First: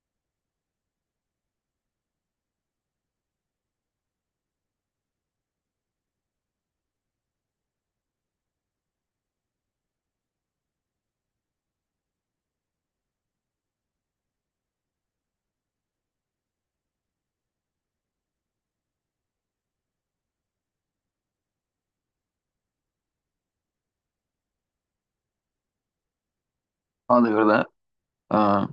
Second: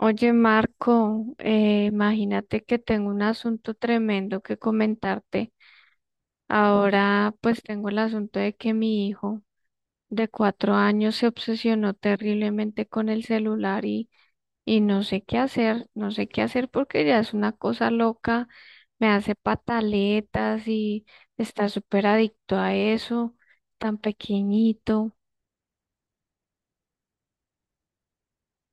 Oye, Marco, imagínate que tengo un asunto tremendo que comentarte. Ahora pues tengo el asunto de que mi hijo de 4 años se obsesionó terriblemente con el celular y no sé qué hacer, no sé qué hacer porque ya es una cosa loca, me hace pataletas y está súper adicto a eso, tan pequeñito. Ah, de verdad. Ah,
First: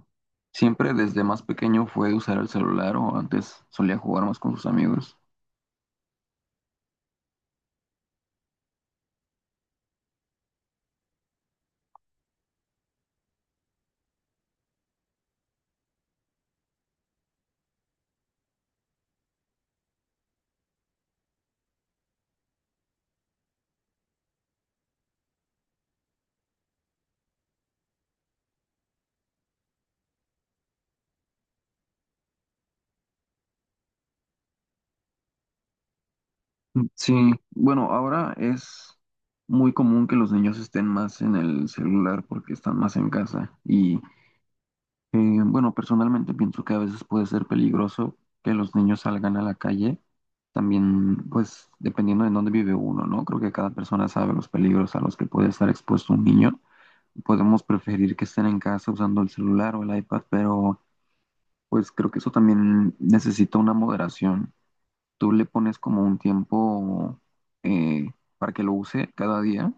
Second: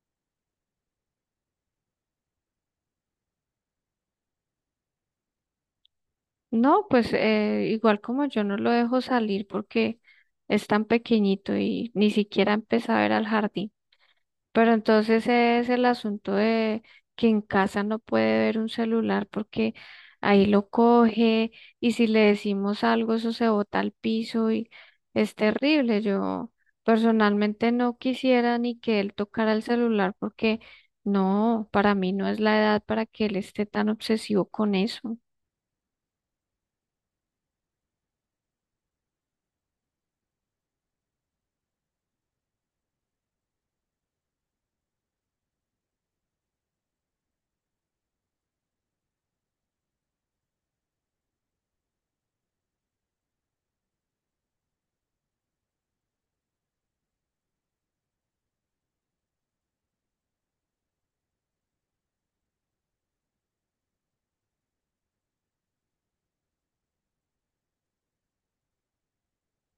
siempre desde más pequeño fue usar el celular o antes solía jugar más con sus amigos. No, pues igual como yo no lo dejo salir porque es tan pequeñito y ni siquiera empieza a ver al jardín. Pero entonces es el asunto de que en casa no puede ver un celular porque ahí lo coge y si le decimos algo eso se bota al piso y es terrible. Yo personalmente no quisiera ni que él tocara el celular porque no, para mí no es la edad para que él esté tan obsesivo con eso. Mm, sí, bueno, ahora es muy común que los niños estén más en el celular porque están más en casa. Y eh, bueno, personalmente pienso que a veces puede ser peligroso que los niños salgan a la calle. También, pues, dependiendo de dónde vive uno, ¿no? Creo que cada persona sabe los peligros a los que puede estar expuesto un niño. Podemos preferir que estén en casa usando el celular o el iPad, pero pues creo que eso también necesita una moderación. Tú le pones como un tiempo eh, para que lo use cada día.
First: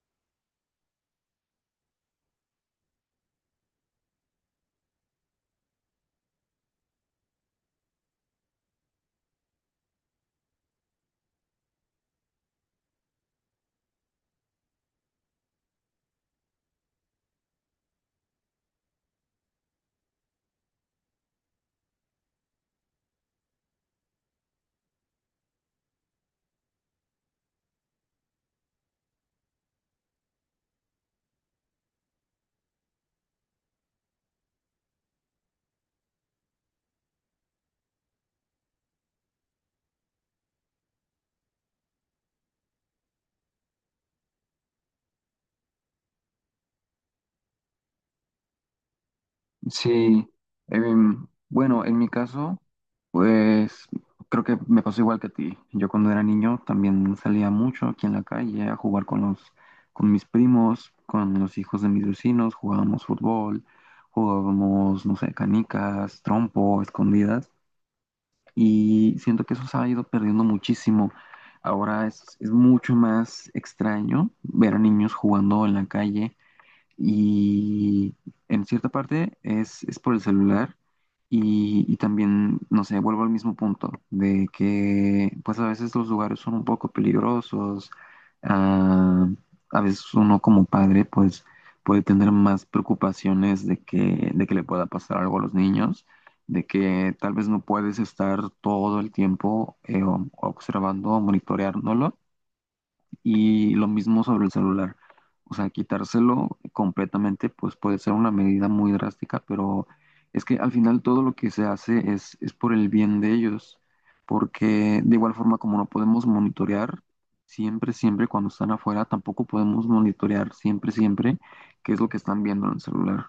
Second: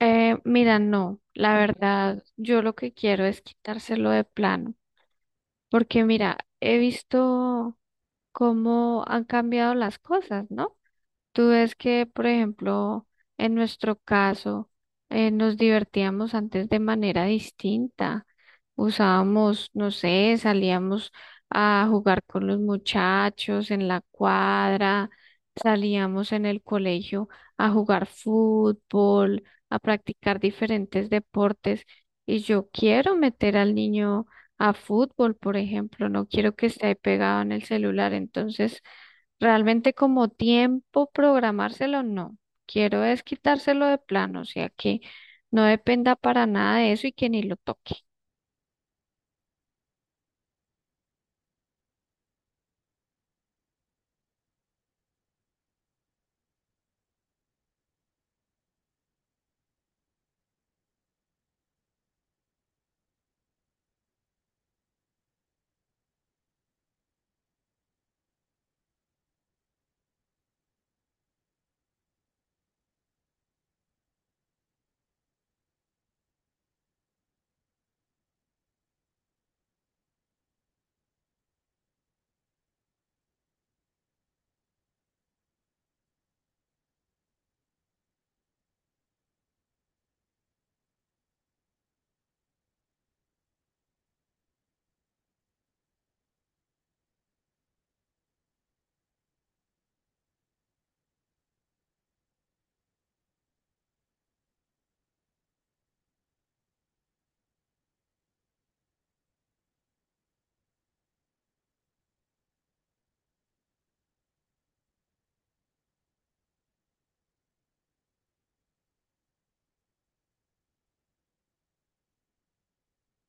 Mira, no, la verdad, yo lo que quiero es quitárselo de plano, porque mira, he visto cómo han cambiado las cosas, ¿no? Tú ves que, por ejemplo, en nuestro caso, nos divertíamos antes de manera distinta. Usábamos, no sé, salíamos a jugar con los muchachos en la cuadra, salíamos en el colegio a jugar fútbol, a practicar diferentes deportes. Y yo quiero meter al niño a fútbol, por ejemplo, no quiero que esté ahí pegado en el celular. Entonces, realmente como tiempo programárselo, no. Quiero es quitárselo de plano, o sea que no dependa para nada de eso y que ni lo toque. Sí, bueno, en mi caso, pues creo que me pasó igual que a ti. Yo cuando era niño también salía mucho aquí en la calle a jugar con mis primos, con los hijos de mis vecinos, jugábamos fútbol, jugábamos, no sé, canicas, trompo, escondidas. Y siento que eso se ha ido perdiendo muchísimo. Ahora es mucho más extraño ver a niños jugando en la calle y en cierta parte es por el celular y también, no sé, vuelvo al mismo punto de que pues a veces los lugares son un poco peligrosos. ah, a veces uno como padre pues puede tener más preocupaciones de que le pueda pasar algo a los niños, de que tal vez no puedes estar todo el tiempo observando o monitoreándolo, y lo mismo sobre el celular. O sea, quitárselo completamente pues puede ser una medida muy drástica, pero es que al final todo lo que se hace es por el bien de ellos, porque de igual forma como no podemos monitorear siempre, siempre cuando están afuera, tampoco podemos monitorear siempre, siempre qué es lo que están viendo en el celular.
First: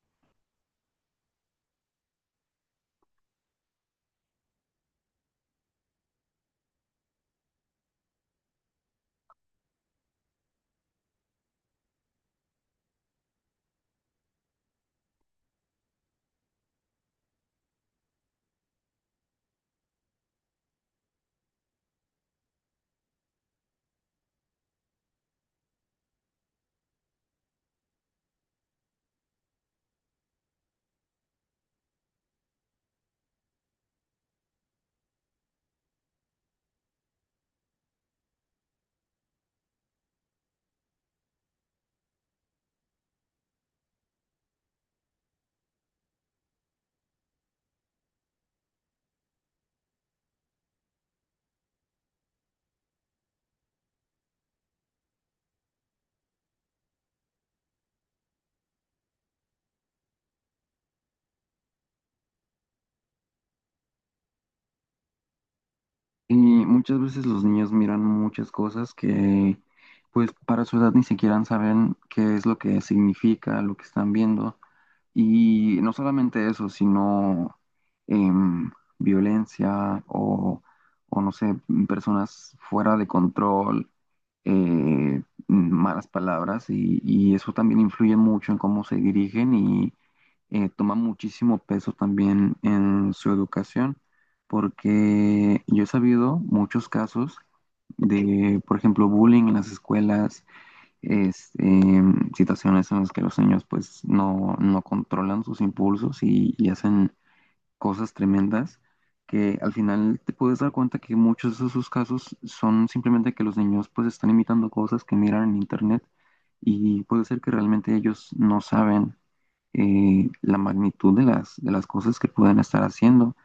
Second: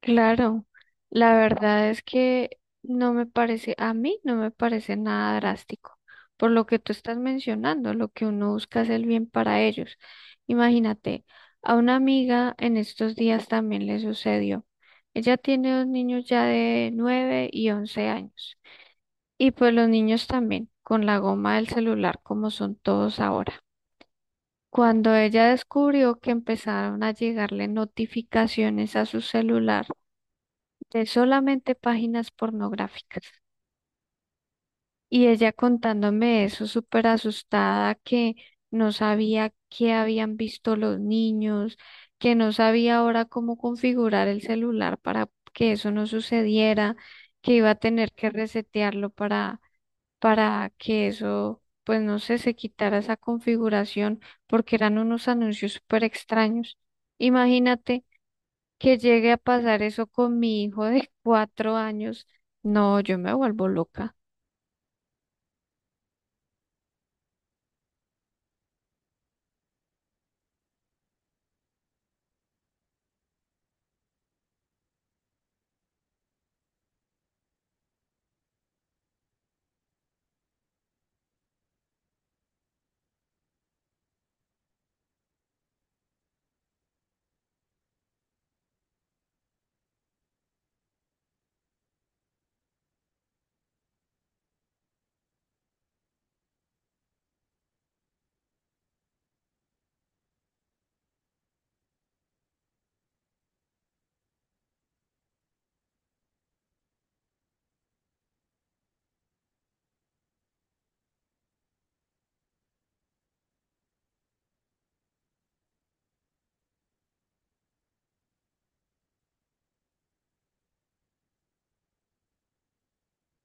Claro, la verdad es que no me parece, a mí no me parece nada drástico. Por lo que tú estás mencionando, lo que uno busca es el bien para ellos. Imagínate, a una amiga en estos días también le sucedió. Ella tiene dos niños ya de 9 y 11 años. Y pues los niños también, con la goma del celular como son todos ahora. Cuando ella descubrió que empezaron a llegarle notificaciones a su celular de solamente páginas pornográficas. Y ella contándome eso súper asustada que no sabía qué habían visto los niños, que no sabía ahora cómo configurar el celular para que eso no sucediera, que iba a tener que resetearlo para que eso, pues no sé, se quitara esa configuración porque eran unos anuncios súper extraños. Imagínate que llegue a pasar eso con mi hijo de 4 años. No, yo me vuelvo loca. Y muchas veces los niños miran muchas cosas que pues para su edad ni siquiera saben qué es lo que significa lo que están viendo. Y no solamente eso, sino em, violencia o, no sé, personas fuera de control, eh, malas palabras, y eso también influye mucho en cómo se dirigen y toma muchísimo peso también en su educación, porque yo he sabido muchos casos de, por ejemplo, bullying en las escuelas. este, Situaciones en las que los niños pues no controlan sus impulsos y hacen cosas tremendas que al final te puedes dar cuenta que muchos de esos casos son simplemente que los niños pues están imitando cosas que miran en internet, y puede ser que realmente ellos no saben la magnitud de de las cosas que pueden estar haciendo.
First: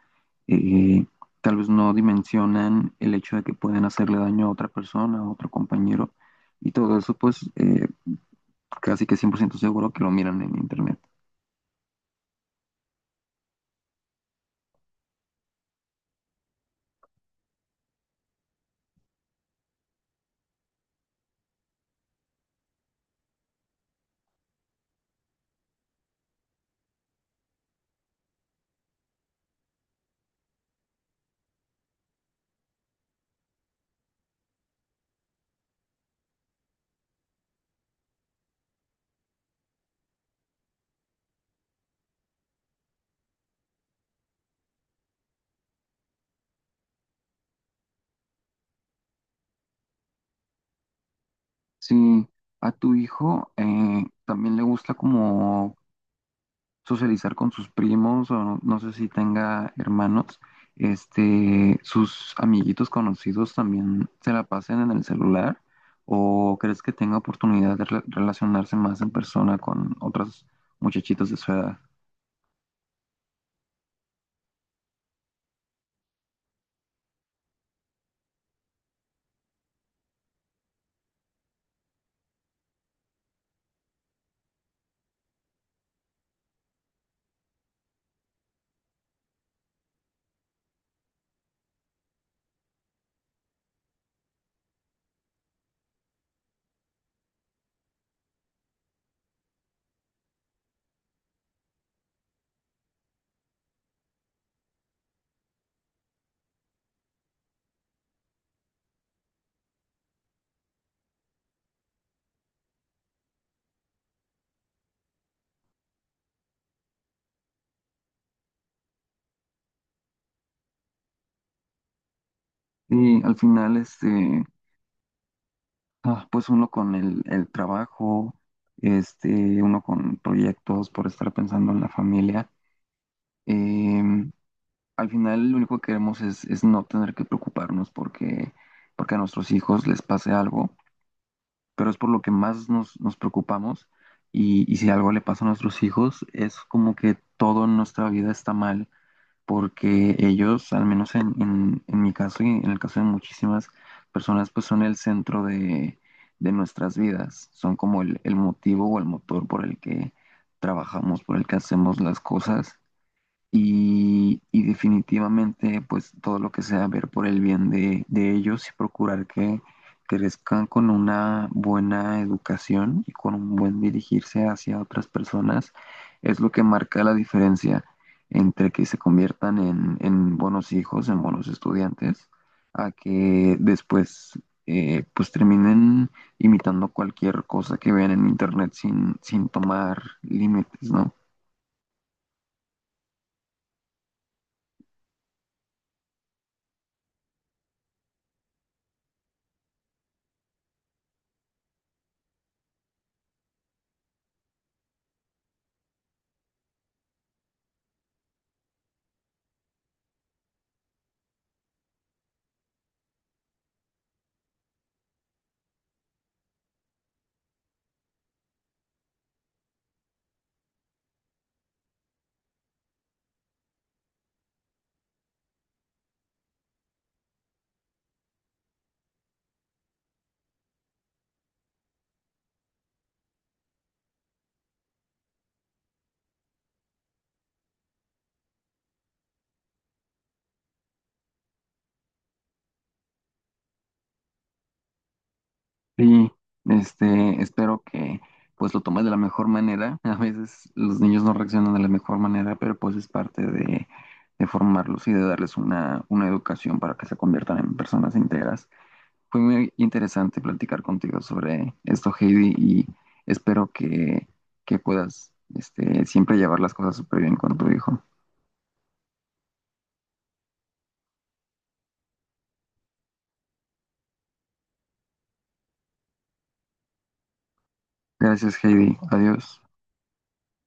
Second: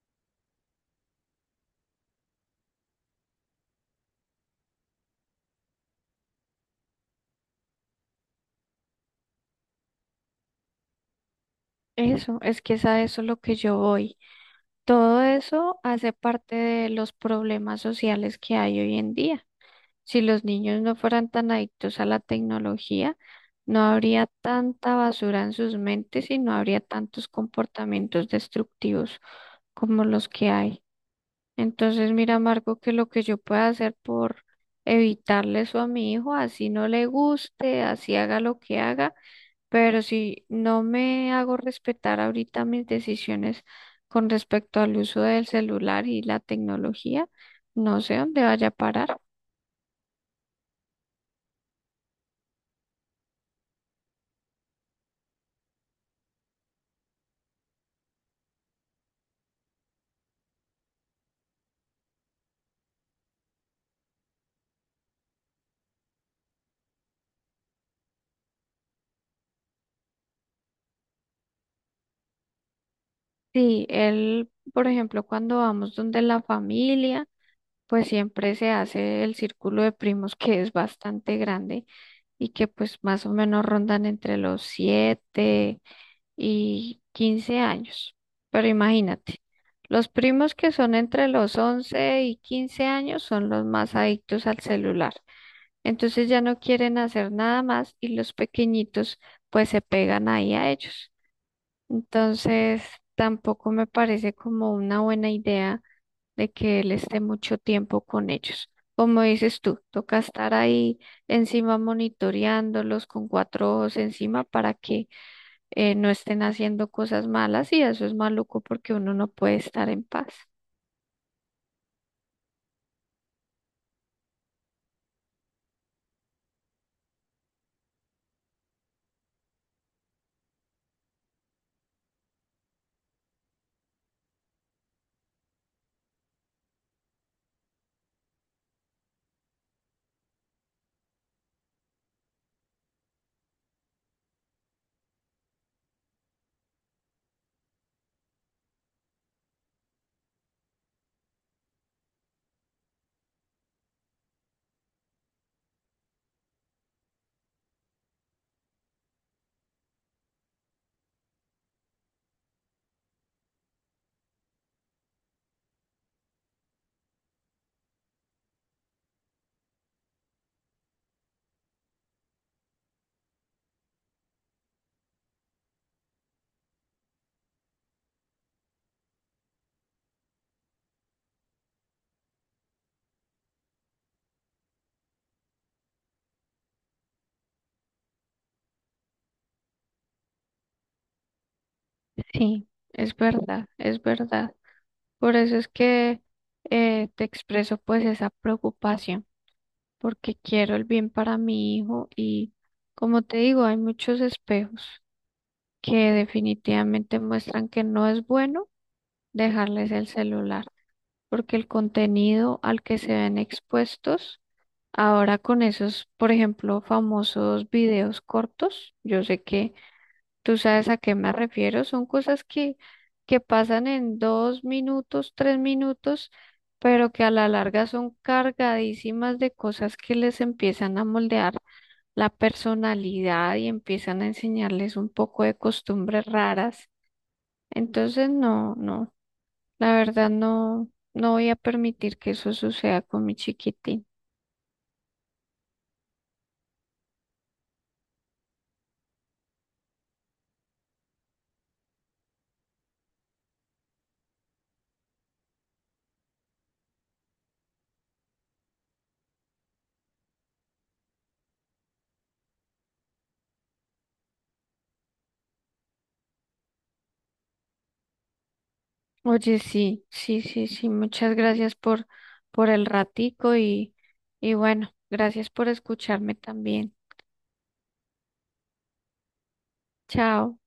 Eh, Tal vez no dimensionan el hecho de que pueden hacerle daño a otra persona, a otro compañero, y todo eso pues casi que 100% seguro que lo miran en internet. Eso, es que es a eso lo que yo voy. Todo eso hace parte de los problemas sociales que hay hoy en día. Si los niños no fueran tan adictos a la tecnología, no habría tanta basura en sus mentes y no habría tantos comportamientos destructivos como los que hay. Entonces, mira, Marco, que lo que yo pueda hacer por evitarle eso a mi hijo, así no le guste, así haga lo que haga, pero si no me hago respetar ahorita mis decisiones con respecto al uso del celular y la tecnología, no sé dónde vaya a parar. Si a tu hijo también le gusta como socializar con sus primos o no, no sé si tenga hermanos, sus amiguitos conocidos también se la pasen en el celular, o crees que tenga oportunidad de relacionarse más en persona con otros muchachitos de su edad? Sí, él, por ejemplo, cuando vamos donde la familia, pues siempre se hace el círculo de primos que es bastante grande y que pues más o menos rondan entre los 7 y 15 años. Pero imagínate, los primos que son entre los 11 y 15 años son los más adictos al celular. Entonces ya no quieren hacer nada más y los pequeñitos pues se pegan ahí a ellos. Entonces, tampoco me parece como una buena idea de que él esté mucho tiempo con ellos. Como dices tú, toca estar ahí encima monitoreándolos con cuatro ojos encima para que no estén haciendo cosas malas y eso es maluco porque uno no puede estar en paz. Y al final, pues uno con el trabajo, uno con proyectos, por estar pensando en la familia. Em, Al final lo único que queremos es no tener que preocuparnos porque a nuestros hijos les pase algo, pero es por lo que más nos preocupamos, y si algo le pasa a nuestros hijos es como que todo en nuestra vida está mal porque ellos, al menos en mi caso y en el caso de muchísimas personas, pues son el centro de nuestras vidas, son como el motivo o el motor por el que trabajamos, por el que hacemos las cosas, y definitivamente pues todo lo que sea ver por el bien de ellos y procurar que crezcan con una buena educación y con un buen dirigirse hacia otras personas es lo que marca la diferencia entre que se conviertan en buenos hijos, en buenos estudiantes, a que después pues terminen imitando cualquier cosa que vean en internet sin tomar límites, ¿no? Sí, es verdad, es verdad. Por eso es que te expreso pues esa preocupación, porque quiero el bien para mi hijo y como te digo, hay muchos espejos que definitivamente muestran que no es bueno dejarles el celular, porque el contenido al que se ven expuestos ahora con esos, por ejemplo, famosos videos cortos, yo sé que tú sabes a qué me refiero, son cosas que pasan en 2 minutos, 3 minutos, pero que a la larga son cargadísimas de cosas que les empiezan a moldear la personalidad y empiezan a enseñarles un poco de costumbres raras. Entonces, no, no, la verdad no, no voy a permitir que eso suceda con mi chiquitín. Sí, espero que pues lo tomes de la mejor manera. A veces los niños no reaccionan de la mejor manera, pero pues es parte de formarlos y de darles una educación para que se conviertan en personas íntegras. Fue muy interesante platicar contigo sobre esto, Heidi, y espero que puedas este, siempre llevar las cosas súper bien con tu hijo. Oye, sí, sí, sí, sí, muchas gracias por el ratico y bueno, gracias por escucharme también. Gracias, Heidi. Adiós. Chao.